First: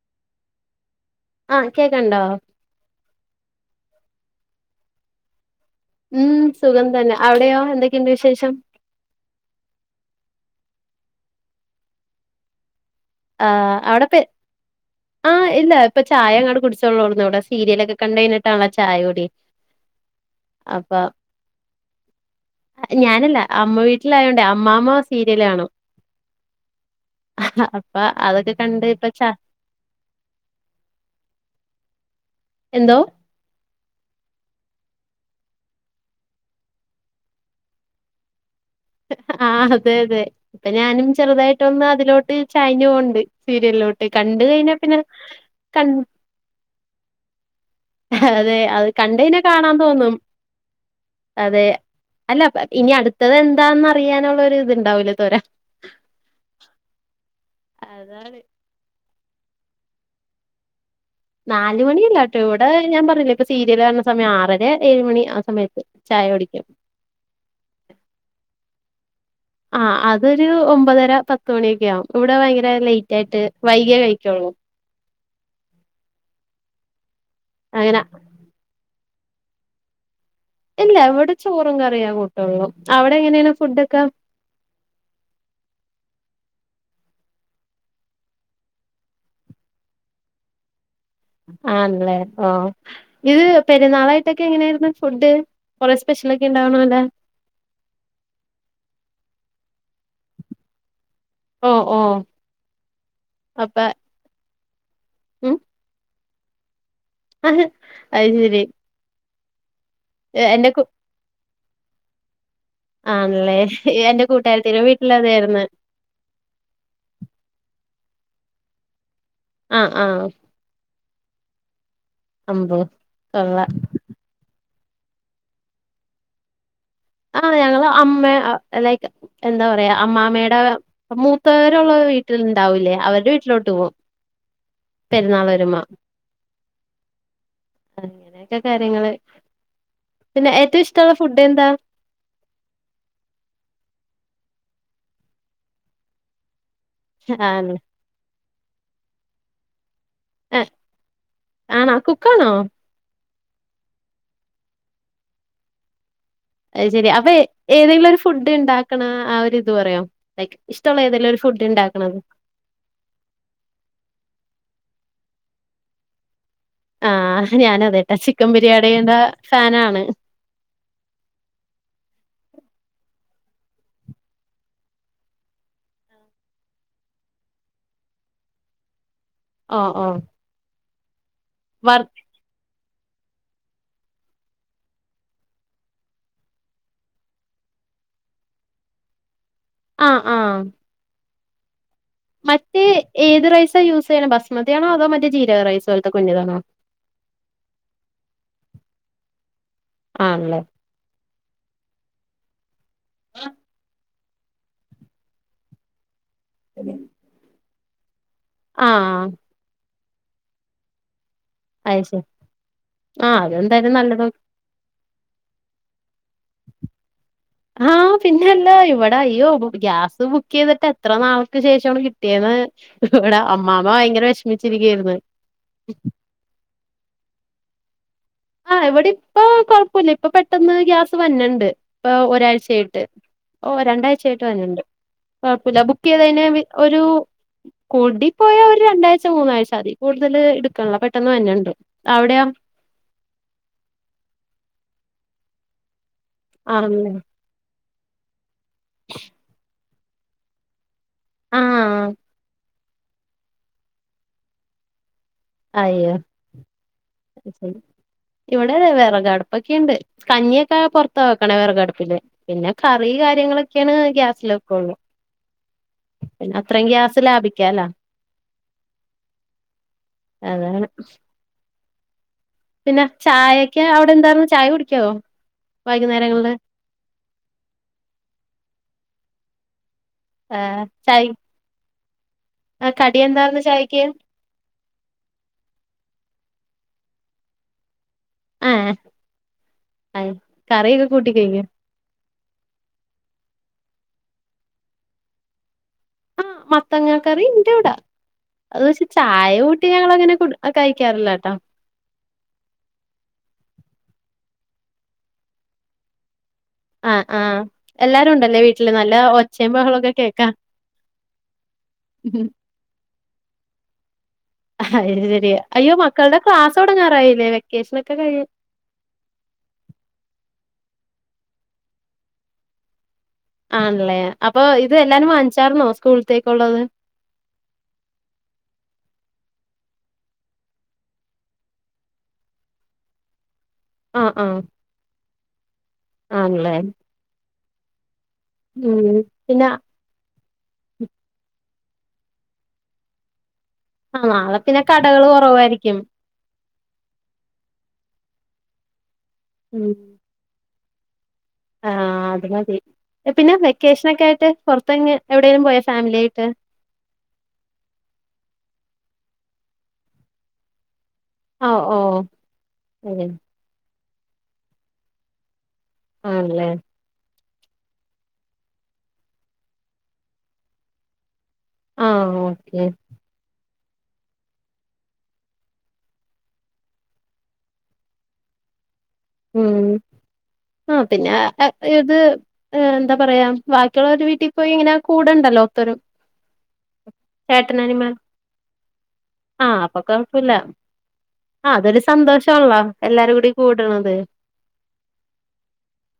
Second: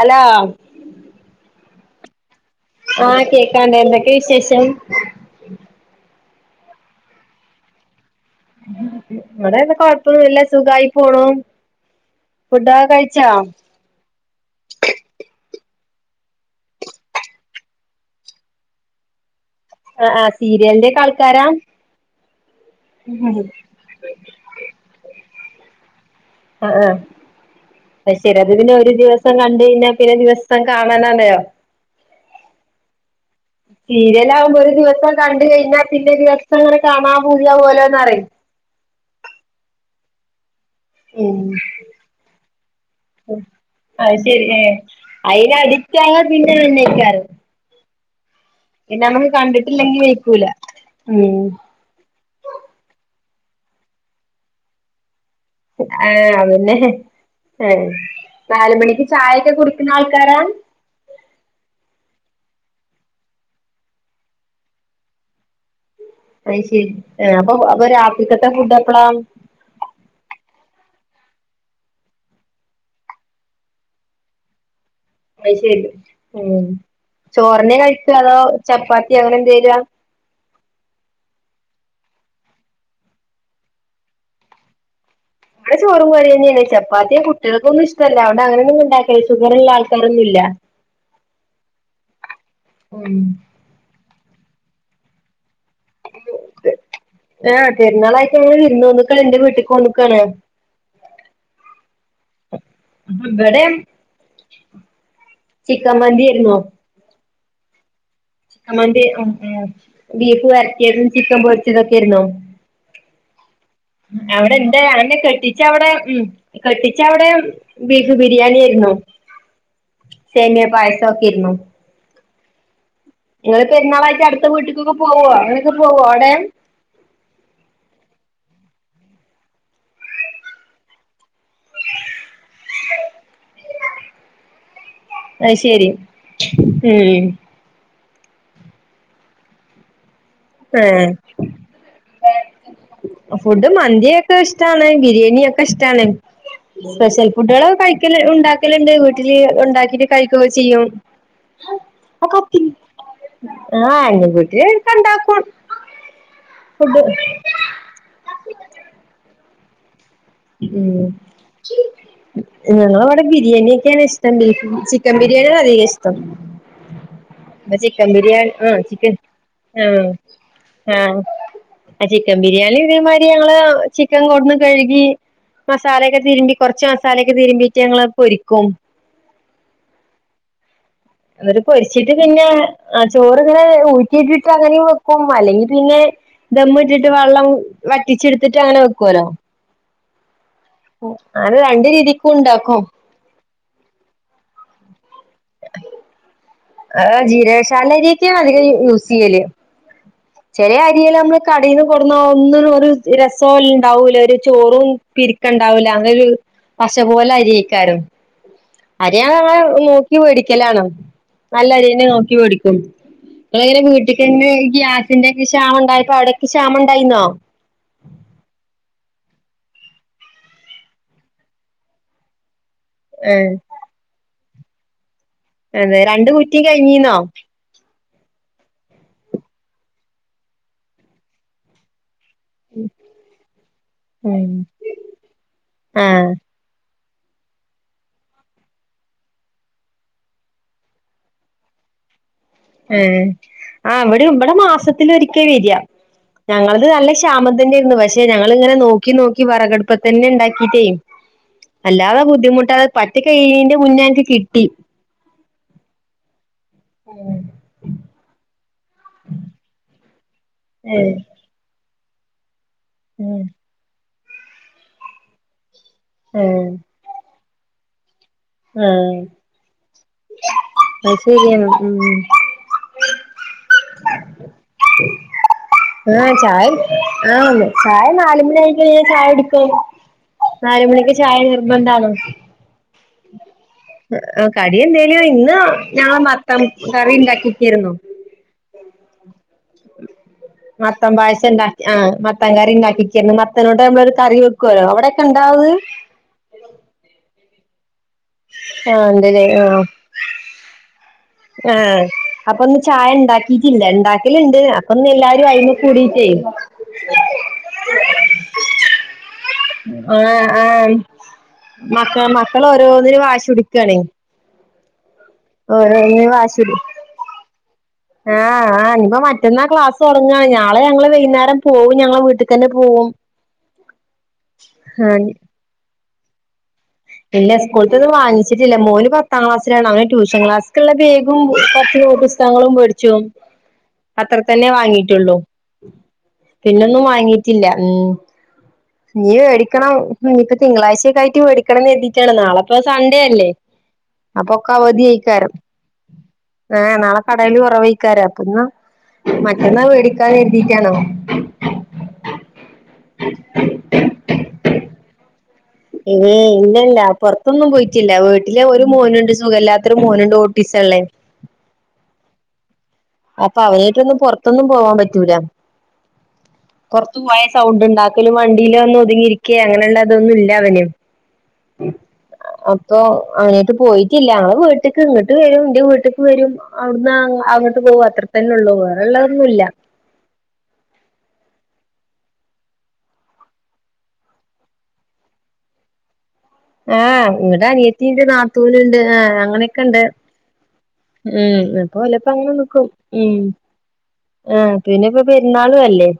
അല്ലോ ആഹ് കേക്കാണ്ടോ ആഹ് കേക്കാണ്ട് എന്തൊക്കെ വിശേഷം ഉം സുഖം തന്നെ അവിടെയോ എന്തൊക്കെയുണ്ട് വിശേഷം ഇവിടെത കൊഴപ്പൊന്നുല്ല സുഖായി പോണു ഫുഡൊക്കെ കഴിച്ചാ അവിടെപ്പ ആഹ് ഇല്ല ഇപ്പം ചായ അങ്ങാട് കുടിച്ചോള്ളൂന്നൂ ഇവിടെ സീരിയലൊക്കെ കണ്ടഴിഞ്ഞിട്ടാണല്ലോ ചായ കൂടി ആഹ് ആഹ് സീരിയലിന്റെ ഒക്കെആൾക്കാരാ ഞാനല്ല അമ്മ വീട്ടിലായോണ്ടേ അമ്മ്മ സീരിയല് കാണും ആഹ് ആഹ് അപ്പൊ അയ്ശെരി അത് അതൊക്കെ പിന്നെ കണ്ട് ഒരു ഇപ്പ ച ദിവസം കണ്ട് കയിഞ്ഞ പിന്നെ ദിവസം കാണാനാണോ എന്തോ സീരിയല് ആകുമ്പോ ഒരു ദിവസം കണ്ട് കഴിഞ്ഞാ പിന്നെ ദിവസം അങ്ങനെ കാണാൻ പൂത്യാവല്ലോ ന്നറിം ആഹ് അതെ അതെ ഇപ്പൊ ഞാനും ഉം ചെറുതായിട്ടൊന്ന് അതിലോട്ട് ചായ്ഞ് പോവ്ണ്ട് സീരിയലിലോട്ട് കണ്ട കഴിഞ്ഞാ പിന്നെ അയ്ന് കൺ അടിക്റ്റായ പിന്നെ വന്നേക്കാറ് അതെ അത് കണ്ടയിഞ്ഞ കാണാൻ കണ്ടിട്ടില്ലെങ്കി തോന്നും വെയ്ക്കൂല ഉം അതെ അല്ല ഇനി അടുത്തത് എന്താന്ന് അറിയാനുള്ള ഒരു ഇത്ണ്ടാവൂലേ തോര ഏഹ് അതന്നെ ഏഹ് അതാണ് നാലുമണിക്ക് ചായൊക്കെ കുടിക്കുന്ന ആൾക്കാരാ നാല് മണിയല്ലട്ടോ ഇവിടെ ഞാൻ പറഞ്ഞില്ലേ ഇപ്പൊ സീരിയൽ കാണുന്ന സമയം ആറര ഏഴ് മണി ആ സമയത്ത് ചായ കുടിക്കും അയ്ശെരി അപ്പൊ അപ്പൊ രാത്രിക്കത്തെ ഫുഡ് എപ്പള ആഹ് അതൊരു ഒമ്പതര പത്തുമണിയൊക്കെ ആവും ഇവിടെ ഭയങ്കര ലേറ്റ് ആയിട്ട് വൈകിയേ കഴിക്കുള്ളൂ അയ്ശരി ഉം ചോറന്നെ അങ്ങനെ കഴിക്ക അതോ ചപ്പാത്തി അങ്ങനെ എന്തേലുഹാ ഇല്ല എവിടെ ചോറും കറിയാ കൂട്ടുള്ളൂ അവിടെ എങ്ങനെയാണ് ഫുഡ് ഒക്ക ഇവടെ ചോറും കഴിയന്നേണ് ചപ്പാത്തിയെ കുട്ടികൾക്കൊന്നും ഇഷ്ടല്ല അവി അങ്ങനൊന്നും ഉണ്ടാക്കില്ല ഷുഗറ്ള്ള ആൾകാരൊന്നുല്ല [inaudible] ആണല്ലേ ഓഹ് ഇത് പെരുന്നാളായിട്ടൊക്കെ എങ്ങനെയായിരുന്നു ഫുഡ് കൊറെ സ്പെഷ്യലൊക്കെ ഉണ്ടാവണല്ലേ ആഹ് പെരുന്നാളായിട്ടെ വിരുന്നോന്നക്കണ് എന്റെ വീട്ടേക്ക് വന്നക്കാണ് ഓഹ് ഓഹ് ഇവിടെ ചിക്കമന്തി ആരുന്നു. ആഹ് - ചിക്കൻ മന്തിയരുന്ന ബീഫ് എന്റെ കു വരട്ടിയതും ചിക്കൻ പൊരിച്ചതൊക്കെയിരുന്നോ- ആണല്ലേ എന്റെ അവിടെ കൂട്ടുകാരത്തിടെ വീട്ടിൽ എന്തേ കെട്ടിച്ച അതായിരുന്നു അവിടെ ഉം. കെട്ടിച്ച അവിടെ ബീഫ് ബിരിയാണി ആയിരുന്നു ആ ആ സേമിയ പായസം ചോക്കിരുന്നു അമ്പോ കൊള്ളാം നിങ്ങള് പെരുന്നാളായ്ട്ട് അടുത്ത വീട്ടിക്കൊക്കെ പോവോ അങ്ങനൊക്കെ പോവോ അവിടെ ആഹ് ഞങ്ങള് അമ്മ ലൈക്ക് എന്താ പറയാ അമ്മാമ്മയുടെ മൂത്തവരുള്ള വീട്ടിലുണ്ടാവൂലേ അവര്ടെ വീട്ടിലോട്ട് പോകും [inaudible] പെരുന്നാളു അത് വരുമ്പോ ശരി ഉം അങ്ങനെയക്കെ കാര്യങ്ങള് പിന്നെ ഏറ്റവും ആഹ് ഇഷ്ടമുള്ള ഫുഡ് എന്താ - ഫുഡ് മന്തിയൊക്കെ ഇഷ്ടാണ് ബിരിയാണിയൊക്കെ ഇഷ്ടാണ് സ്പെഷ്യൽ ഫുഡുകള ആണ് കഴിക്കല ഉണ്ടാക്കലുണ്ട് വീട്ടില് ഉണ്ടാക്കിട്ട് കഴിക്കോ ചെയ്യൊ ആണോ കുക്കാണോ ആഹ് [inaudible] ക്കണ്ടാക്കും. അയ് ശരി അപ്പൊ ഏതെങ്കിലും ഒരു ഫുഡ് ഉണ്ടാക്കണ ആ ഒരു ഇത് പറയോ ലൈക്ക് ഇഷ്ടോള്ള ഉം ഏതെലും ഒരു ഫുഡ് ഉണ്ടാക്കണുത് ഞങ്ങളവിടെ ബിരിയാണിയെക്കെയാണ് ഇഷ്ടം ചിക്കൻ ബിരിയാണ് അധികം ഇഷ്ടം ആഹ് അപ്പ ചിക്കൻ ഞാനതേട്ടാ ബിരിയാണി ആഹ് ചിക്കൻ ബിരിയാണിയുടെ ഫാനാണ് ആഹ് ആഹ് ചിക്കൻ ബിരിയാണി ഇതേമാതിരി ഞങ്ങള് ചിക്കൻ കൊണ്ടുവന്ന് കഴുകി മസാലയൊക്കെ തിരുമ്പി കൊറച്ച് മസാലയൊക്കെതിരുമ്പീട്ട് ഞങ്ങളത് പൊരിക്കും ആഹ്‌ ആഹ്‌ എന്നിട്ട് പൊരിച്ചിട്ട് പിന്നെ ആഹ് ചോറിങ്ങനെ ഊറ്റിയിട്ടിട്ട് അങ്ങനെ വെക്കും അല്ലെങ്കി പിന്നെ ദമ്മ് ഇട്ടിട്ട് വെള്ളം വറ്റിച്ചെടുത്തിട്ട് അങ്ങനെ വെക്കുല്ലോ? ആഹ് ആഹ് അങ്ങനെ രണ്ട് രീതി മറ്റേ ഏത് റൈസാ യൂസ് ചെയ്യണ ബസ്മതിയാണോ അതോ മറ്റേ ജീരക റൈസ് പോലത്തെ കുഞ്ഞതാണോ ആഹ് ജീകശാല അരിയൊക്കെയാ അധികം യൂസ് ചെയ്യ ആണല്ലേ ചെല അരികള് നമ്മള് കടയിൽന്ന് കൊണ്ട് വന്ന ഒന്നിനും ഒരു രസംല്ല ഇണ്ടാവൂല ഒരു ചോറും പിരിക്ക ഉണ്ടാവൂല്ല അങ്ങനെ ഒരു പശ പോലെ അരിയിക്കാരും അരി ആഹ് [unintelligible] നോക്കി മേടിക്കലാണോ നല്ല അരി അത് തന്നെ ശരി നോക്കി വേടിക്കുള്ളു ആഹ് അതെന്തായാലും വീട്ടി നല്ലത് തന്നെ ഇതിൻ്റെക്കെ ക്ഷാമ ഉണ്ടായപ്പോ അവിടക്ക് ക്ഷമ ഉണ്ടായിന്നോ ആഹ് പിന്നെല്ല ഇവിടെ അയ്യോ ഗ്യാസ് ബുക്ക് ചെയ്തിട്ട് എത്ര നാൾക്ക് ശേഷണ് കിട്ടിയന്ന് ഇവിടെ ഏഹ് അമ്മാമ്മ ഭയങ്കര വിഷമിച്ചിരിക്കയായിരുന്നു അതെ രണ്ട കുറ്റിയും കഴിഞ്ഞീന്നോ? ഇവിടെ ഇപ്പ കുഴപ്പില്ല ഇപ്പ പെട്ടെന്ന് ഗ്യാസ് വന്നണ്ട് ഇപ്പ ഒരാഴ്ച ചേട്ട് ഓ രണ്ടാഴ്ചേട്ട് ഉം വരുന്നുണ്ട് കുഴപ്പില്ല ബുക്ക് ചെയ്ത് ആഹ് കഴിഞ്ഞ ഒരു- കുടിപ്പോയാ ഒരു രണ്ടാഴ്ച മൂന്നാഴ്ച അതി കൂടുതൽ എടുകണില്ലാ പെട്ടെന്ന് വരുണുണ്ട് അവിടെയാ ഉം ആഹ് ഇവിടെ ഇവിടെ മാസത്തിലൊരിക്ക വരിക ഞങ്ങളത് നല്ല ആണല്ലേ ക്ഷാമം തന്നെയായിരുന്നു പക്ഷെ ഞങളിങ്ങനെ നോക്കി നോക്കി വെറകടുപ്പി തന്നെ ഉണ്ടാക്കിയിട്ടേ ആഹ് അല്ലാതെ ബുദ്ധിമുട്ടാതെ പറ്റി കയീന്റെ മുന്നേ ഞങ്ങക്ക് കിട്ടി അയ്യോ ശരി ഇവിടെ വിറകടപ്പൊക്കെ ഉണ്ട് കഞ്ഞിയൊക്കെ ഏഹ് പുൊറത്ത വെക്കണേ വിറകടപ്പില് പിന്നെ കറി ഏഹ് കാര്യങ്ങളൊക്കെയാണ് ഗ്യാസിലൊക്കെള്ളൂ പിന്നെ ഏഹ് അത്രയും ഗ്യാസ് ലാഭിക്കല്ലാ ആഹ് അതാണ് അയ്ശരിയാണ് ഉം പിന്നെ ചായൊക്കെ അവിടെ എന്തായിരുന്നു ചായ കുടിക്കാവോ ആഹ് ചായ ആഹ് ചായ നാലുമണി ആയി കഴിഞ്ഞ ചായ എടുക്ക ആ നാല മണിക്ക് ചായ നിർബന്ധണോ ആഹ് കടി എന്താര്ന്ന് ചായക്ക്‌ കടി എന്തേലോ ഇന്ന് ഞങ്ങള് മത്തം കറി ഉണ്ടാക്കിയിടട്ടിരുന്നു. ആഹ് ആയി കറിയൊക്കെ മത്തം കൂട്ട പായസം കഴിഞ്ഞു ഇണ്ടാക്കി ആഹ് മത്താകറി ഉണ്ടാക്കിന്ന് മത്തനോട്ട നമ്മളൊ ഒരു കറി വെക്കുവല്ലോ അവിടെൊക്കെ ഉണ്ടാവത് ആഹ് മത്തങ്ങ കറി ഇന്റെ ഇവിട അത് വെച്ച് ആഹ് ഇണ്ട്ല്ലേ ചായ ആഹ് കൂട്ടി ഞങ്ങ അങ്ങനെ കഴിക്കാറില്ലട്ടോ ആഹ് അപ്പൊ ഒന്ന് ചായ ഉണ്ടാക്കിട്ടില്ല ഉണ്ടാക്കലണ്ട് അപ്പൊന്ന് എല്ലാരും അഴ കൂടി ചെയ്യും ആഹ് ആഹ് എല്ലാരും ഉണ്ടല്ലേ വീട്ടില് നല്ല ഒച്ചയും ബഹളൊക്കെ ആഹ് കേക്കാം ആഹ് മക്ക മക്കള ഓരോന്നിന് വാശിയുടിക്കണെ അയ്ശരിയ അയ്യോ മക്കളുടെ വാശി പിടി ക്ലാസ്സോടങ്ങാറായില്ലേ വെക്കേഷൻ ആഹ് ആഹ് ഇനിപ്പ മറ്റന്നാ ക്ലാസ് തുടങ്ങാണ് നാളെ ഞങ്ങൾ വൈകുന്നേരം പോവും ഞങ്ങളെ വീട്ടിക്കന്നെ പോവും ആണല്ലേ അപ്പൊ ഇത് ആഹ് എല്ലാരും വാങ്ങിച്ചാർന്നോ സ്കൂളത്തേക്കുള്ളത് ഇല്ല പിന്നെ സ്കൂൾത്തത് വാങ്ങിച്ചിട്ടില്ല മോന് പത്താം ക്ലാസ്സിലാണ് അവന് ട്യൂഷൻ ക്ലാസ്ക്ക്ള്ള ബേഗും, കുറച്ച് പുസ തകങ്ങളും മേടിച്ചു ആഹ് അത്ര ആഹ് തന്നെ വാങ്ങിട്ടുള്ളൂ ആണല്ലേ പിന്നൊന്നും വാങ്ങിട്ടില്ല ഉം ഉം ഇഞ്ഞി പിന്നെ മേടിക്കണം ഇപ്പൊ തിങ്കളാഴ്ചക്കായിട്ട് മേ മേടിക്കണം കര്തീട്ടാണ് നാളെപ്പൊ സൺഡേ അല്ലേ ആഹ് അപ്പൊ നാളെ ഒക്കെ പിന്നെ അവധി കടകള് അയ്ക്കാരം കൊറവായിരിക്കും ഏ നാളെ കടഎല്ലാം കുറവെയ്ക്കാരം അപ്പന്നാ മറ്റന്നാ ഉം വേടി ക്കാ കര്തീട്ടാണോ ആഹ് അത് മതി എ പിന്നെ [unintelligible] വെക്കേഷനൊക്കെ ആയിട്ട് പുറത്തങ്ങ് ഇവേ ഇല്ലല്ല പുറത്തൊന്നും പോയിട്ടില്ല വീട്ടില് ഒരു മോനുണ്ട് സുഖമല്ലാത്തൊരു മോന്ണ്ട് ഓട്ടിസള്ളേ ഓ ഓ അതെ അപ്പൊ അവന ആയ്ട്ടൊന്നും പുറത്തൊന്നും പോവാാൻ പറ്റൂല ആണ് ല്ലേ കൊറത്ത് പോയ സൗണ്ട്ണ്ടാക്കലും വണ്ടിയില് ഒന്ന് ഒതുങ്ങിയിരിക്കേ അങ്ങനെയുള്ളള്ളതൊന്നും ഇല്ല അവന് ആഹ് ഓക്കെ അപ്പൊ അങ്ങനട്ട് പോയിട്ടില്ല ഞങ്ങള് വീട്ട്ക്ക് ഇങ്ങട്ട് വരും എന്റെ വീട്ട്ക്ക് വരും അവിടുന്ന് അവി പോവും അത്ര തന്നെ ഉള്ളൂ വേറെ ള്ള ഉം ആ പിന്നെ ഏത് എന്താ പറയാ ബാക്കിയുള്ള ഒരു വീട്ടിൽ പോയി ഇങ്ങനെ കൂടെണ്ടല്ലോ ഒത്തരു ആഹ് ഇവിടെ അനിയത്തിണ്ട് നാത്തൂനുണ്ട് ആ അങ്ങനെയൊക്കെ ഉണ്ട് ത്തുല്ല ഉം അപ്പൊ വല്ലപ്പോ അങ്ങനെ നിക്കും എല്ലാരും ഉം കൂടി കൂടണത് ആഹ് പിന്നെ ഇപ്പ പെരുന്നാളും അല്ലേ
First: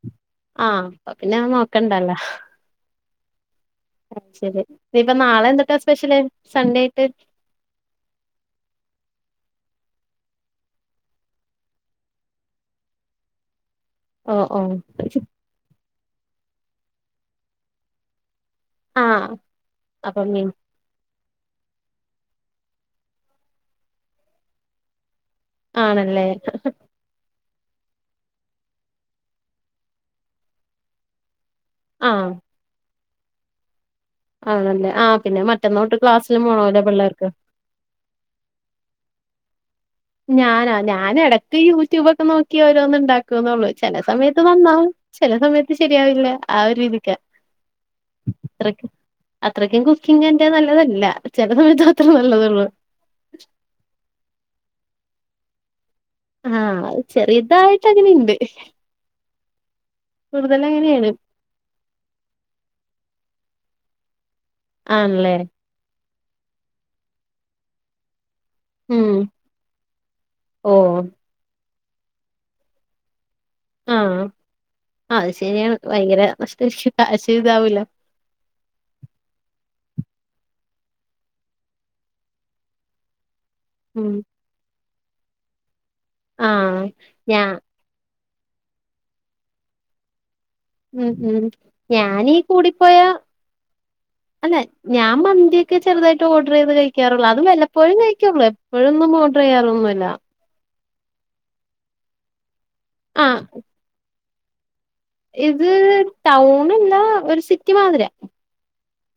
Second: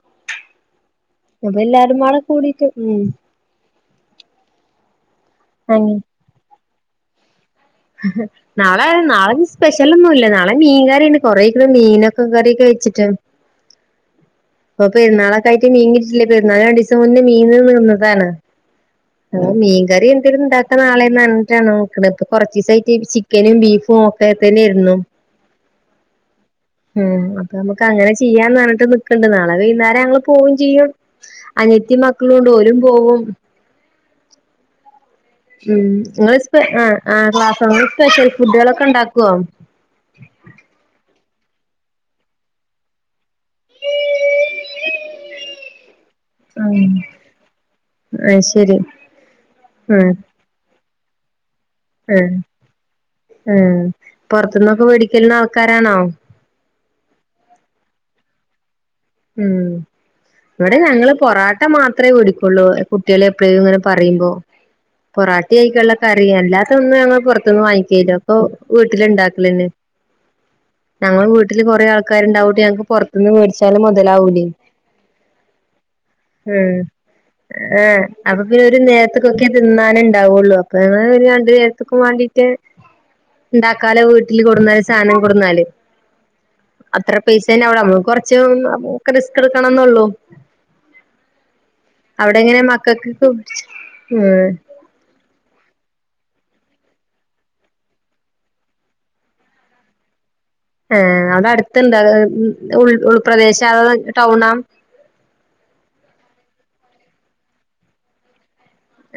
ആഹ് അപ്പ അപ്പൊ എല്ലാരും പാടെ കൂടിട്ട് ഉം അ ശരി ഇപ്പ നാളെ എന്തൂട്ടാ അങ്ങനെ സ്പെഷ്യല് സൺഡേ ആയിട്ട് ഉ നാളെ നാളെ സ്പെഷ്യലൊന്നും ഇല്ല നാളെ മീൻ കറിണ്ട് കൊറെക്കെ മീനൊക്കെ കറിയൊക്കെ വെച്ചിട്ട് ഓ ഓ അപ്പൊ പെരുന്നാളൊക്കായിട്ട് മീൻകിട്ടില്ലേ പെരുന്നാള രണ്ടീസം മുന്നേ മീൻ തീർന്നതാണ് ആഹ് മീൻകറി അപ്പം എന്തെങ്കിലും മീൻ ഇണ്ടാക്കാ നാളെ പറഞ്ഞിട്ടാണ് നിക്ക്ണപ്പ കുറച്ചി ദിവസായിട്ട് ചിക്കനും ബീഫും ഒക്കെ തന്നെയായിരുന്നു ആണല്ലേ? ഉംഅപ്പ ഞമ്മക്ക് അങ്ങനെ ചെയ്യാന്ന് പറഞ്ഞിട്ട് നിക്ക്ണ്ട് നാളെ വൈകുന്നേരം ഞങ്ങൾ പോവും ചെയ്യും അനത്തി ആഹ് മക്കളും ഉണ്ട് ഓലും പോവും ആണല്ലേ ആഹ് പിന്നെ ഉം മറ്റന്നോട്ട് നിങ്ങള് ക്ലാസ്സിലും സ്പ പോണോല്ലോ ആ ആ പിള്ളേർക്ക് ക്ലാസ് നോമ്പിന് സ്പെഷ്യൽ ഫുഡുകളൊക്കെ ഇണ്ടാക്കുവോ ഞാനോ ഞാന് ഇടയ്ക്ക് യൂട്യൂബൊക്കെ നോക്കി ഓരോന്ന്ഇണ്ടാക്ക ന്നുള്ളൂ ചില സമയത്ത് നന്നാവും ചില സമയത്ത് ശരിയാവില്ല ആ ഒരു ഉം രീതിക്ക അത് അ ശരി അത്രക്കും കുക്കിംഗന്റെ നല്ലതല്ല ചില സമയത്ത് മാത്രേ ആഹ് നല്ലതുള്ളൂ ആഹ് പുറത്തുന്നൊക്കെ മേടിക്കൽന്ന ആൾക്കാരാണോ? ആഹ് ചെറിതായിട്ട് അങ്ങനെണ്ട് ഉം ഇവടെ ഞങ്ങള് കൂടുതലങ്ങനെയാണ് പൊറാ ട്ട മാത്രമേ വേടിക്കുള്ളൂ കുട്ടികളെ എപ്പഴും ഇങ്ങനെ പറയുമ്പോ ആണല്ലേ പൊറാട്ടി ആയിക്കുള്ള കറി അല്ലാത്ത ഒന്നും ഞങ്ങ പുറത്തൊന്ന് വാങ്ങിക്കല്ലോ അപ്പൊ വീട്ടില് ഉം ഇണ്ടാക്കലന്നെ ഓ ഞങ്ങൾ വീട്ടില് കൊറെ ആൾക്ക ആക്കാരുണ്ടയിട്ട് ഞങ്ങക്ക് പുറത്തുന്ന് മേടിച്ചാ ആഹ് അഹ് അത് ശരിയാണ് ഭയങ്കര ഉം [unintelligible] കാശ ഇതാവൂല ഏഹ് അപ്പൊ പിന്നെ ഒരു നേരത്തക്കൊക്കെ തിന്നാന് ഉണ്ടാവുള്ളു അപ്പൊ ഒരു രണ്ടു നേരത്തേക്കും വേണ്ടിട്ട് ഉണ്ടാക്കാലോ ഉം വീട്ടില് കൊടുന്നാല് സാധനം കൊടുന്നാല് ആഹ് അത്ര ഞാ പൈസ തന്നെ അടെ നമ്മ കൊറച്ച് ഒക്ക റിസ്ക് എടുക്കണം എന്നുള്ളു. ഉം ഉം ഞാനീ കൂടിപ്പോയ മക്കൾക്ക് ഉം അല്ലെ ഞാൻ മന്തി ഒക്കെ ചെറുതായിട്ട് ഓർഡർ ചെയ്ത് കഴിക്കാറുള്ളു അത് വല്ലപ്പോഴും കഴിക്കാറുള്ളൂ എപ്പോഴൊന്നും ഓർഡർ ചെയ്യാറൊന്നുമില്ല അവിടെ അടുത്തണ്ട് അത് ഉൾ ആഹ് ഉൾപ്രദേശം അത ടൗണാ ഇത് ടൗൺ അല്ല ഒരു സിറ്റി മാതിരിയ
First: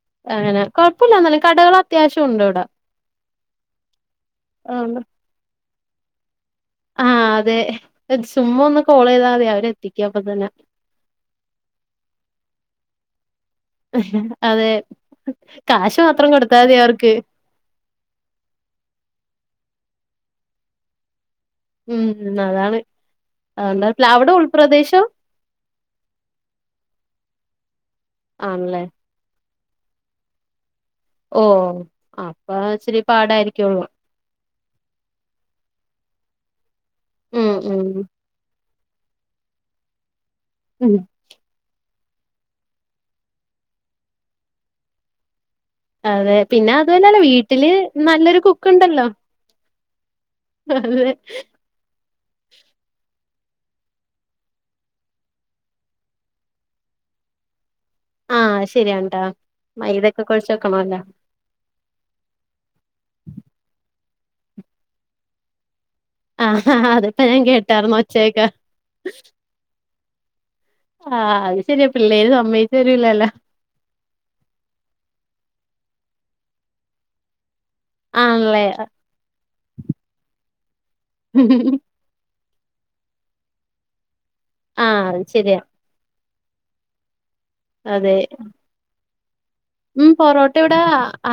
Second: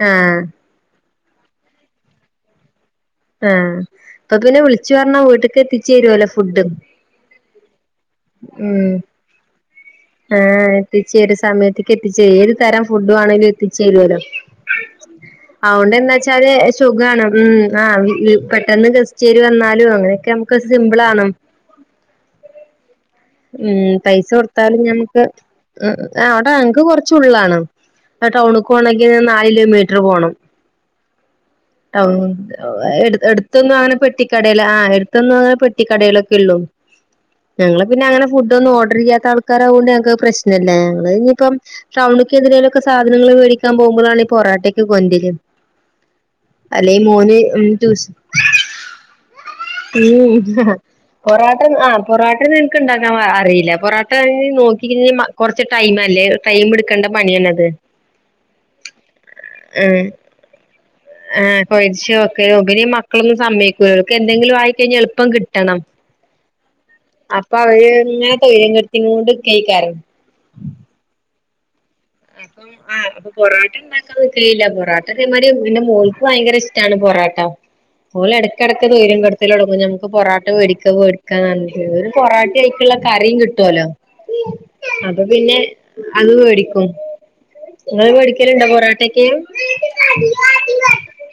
ആഹ് അങ്ങനെ കൊയപ്പ ഇല്ല എന്നാലും കടകൾ അത്യാവശ്യ ഉണ്ട് ഇവടെ ആഹ് അപ്പൊ പിന്നെ വിളിച്ചു അതുകൊണ്ട് പറഞ്ഞാ വീട്ടക്ക് എത്തിച്ച് തരുവല്ലോ ഫുഡ് ആഹ് അതെ ചുമ്മാ ഒന്ന് ഉം കോൾ ചെയ്താൽ മതി അവരെ എത്തിക്കും അപ്പ തന്നെ എത്തിച്ചരും സമയത്തേക്ക് എത്തിച്ചരും ഏത് തരം ഫുഡ് വേണേലും എത്തിച്ചരുല്ലോ അതെ കാശ് മാത്രം അതൊണ്ടന്താവച്ചാല് കൊടുത്താൽ മതി അവർക്ക് സുഖാണ് ഉം ആഹ് പെട്ടെന്ന് ഗസ്റ്റ് ആര് വന്നാലും അങ്ങനെയൊക്കെ നമുക്ക് സിംമ്പിൾ ആണ് ഉം അതാണ് ഉം എന്താ പ്ല പൈസ അവിടെ കൊടുത്താലും ഉൾപ്രദേശം ഞമ്മക്ക് അവിടെ ഞങ്ങക്ക് കൊറച്ച ഉള്ളിലാണ് ടൗണക്ക് ആണല്ലേ പോണങ്കിൽ നാല് കിലോമീറ്റർ പോണം ഓ ടൗൺ അപ്പൊ ഇച്ചിരി എടുത്തൊന്ന് പാടായിരിക്കുള്ളൂ അങ്ങനെ പ പെട്ടിക്കടൽ ആഹ് എടുത്തന്ന് പെട്ടിക്കടയിലൊക്കെ ഉള്ളൂ ഉം ഞങ്ങ ഉം പിന്നെഅങ്ങന ഫുഡ് ഒന്നും ഓർഡർ ചെയ്യാത്ത ആൾക്കാര ആയോണ്ട് ഞങ്ങൾക്ക് പ്രശ്നല്ലേ ഉം ഞങ്ങള് ഇനിയിപ്പം ടൗൺക്കെന്തലൊക്കെ സാധനങ്ങൾ മേടിക്കാൻ പോകുമ്പോഴാണ് ഈ പൊറട്ട ഒക്കെ കൊണ്ടോരാ അതെ പിന്നെ അത് തന്നല്ല വീട്ടില് ട്യൂഷൻ നല്ലൊരു കുക്ക് ഉണ്ടല്ലോ ഉം പൊറോട്ടൻ ആഹ് പൊറോട്ട ഉണ്ടാക്കാൻ അറിയില്ല പൊറോട്ട നോക്കിഴിഞ്ഞാൽ കുറച്ച് ടൈം അല്ലേ ടൈം എടുക്കേണ്ട പണിയല്ലേത് ആഹ് ശരിയണ്ടോ മൈതൊക്കെ കൊഴച്ച് വക്കണല്ലോ ആഹ് കൊഴിച്ചോക്കെ പിന്നെ മക്കളൊന്നും സമ്മയ്ക്കൂല എന്തെങ്കിലും ആയിക്കഴിഞ്ഞാൽ എളുപ്പം കിട്ടണം ആഹ് അതിപ്പോ ഞാൻ അപ്പൊ അവര് കേട്ടായിരുന്നു ഇങ്ങെനെ ഒച്ചയൊക്കെ സ്വയ്ര്യം കെടുത്തികൊണ്ടേക്കാരം ആഹ് അത് ശരിയാ പിള്ളേര് അപ്പം ആഹ് അപ്പൊ സമ്മയിച്ചരുലല്ലോ? പൊറാട്ട കയില്ല പൊറട്ട ഇതേമാതിരി എന്റെ മോൾക്ക് ഭയങ്കര ഇഷ്ടമാണ് പൊറോട്ട ഓല് ആണല്ലേ എടക്കെടക്ക് സ്വര്യം കെടുത്തലൊടങ്ങും നമുക്ക് പൊറട്ട മേടിക്കാ മേടിക്കാന്ന് പറഞ് പൊറാട്ട ആയിക്കുള്ള കറിയും കിട്ടുല്ലോ ആഹ് അത് അപ്പൊ പിന്നെ ശരിയാ അത് മേടിക്കും നിങ്ങള് അതെ മേടിക്കലുണ്ടോ പൊറാട്ടക്കെ? ഉം പൊറോട്ട ഇവ്ടെ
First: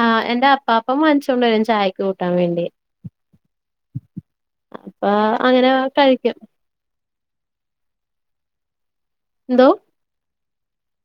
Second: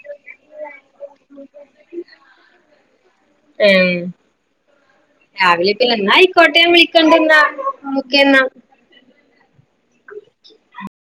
ആഹ് എന്റെ അപ്പാപ്പൻ വാങ്ങിച്ചോണ്ട് വരും ചായക്ക് കൂട്ടാൻ വേണ്ടി. ഏഹ് അപ്പൊ രാവിലെ അങ്ങനെ ഇപ്പ കഴിക്കും എന്നായിക്കോട്ടെ ഞാൻ വിളി ക്കണ്ട്ന്നാ ഓക്കേന്ന. എന്തോ?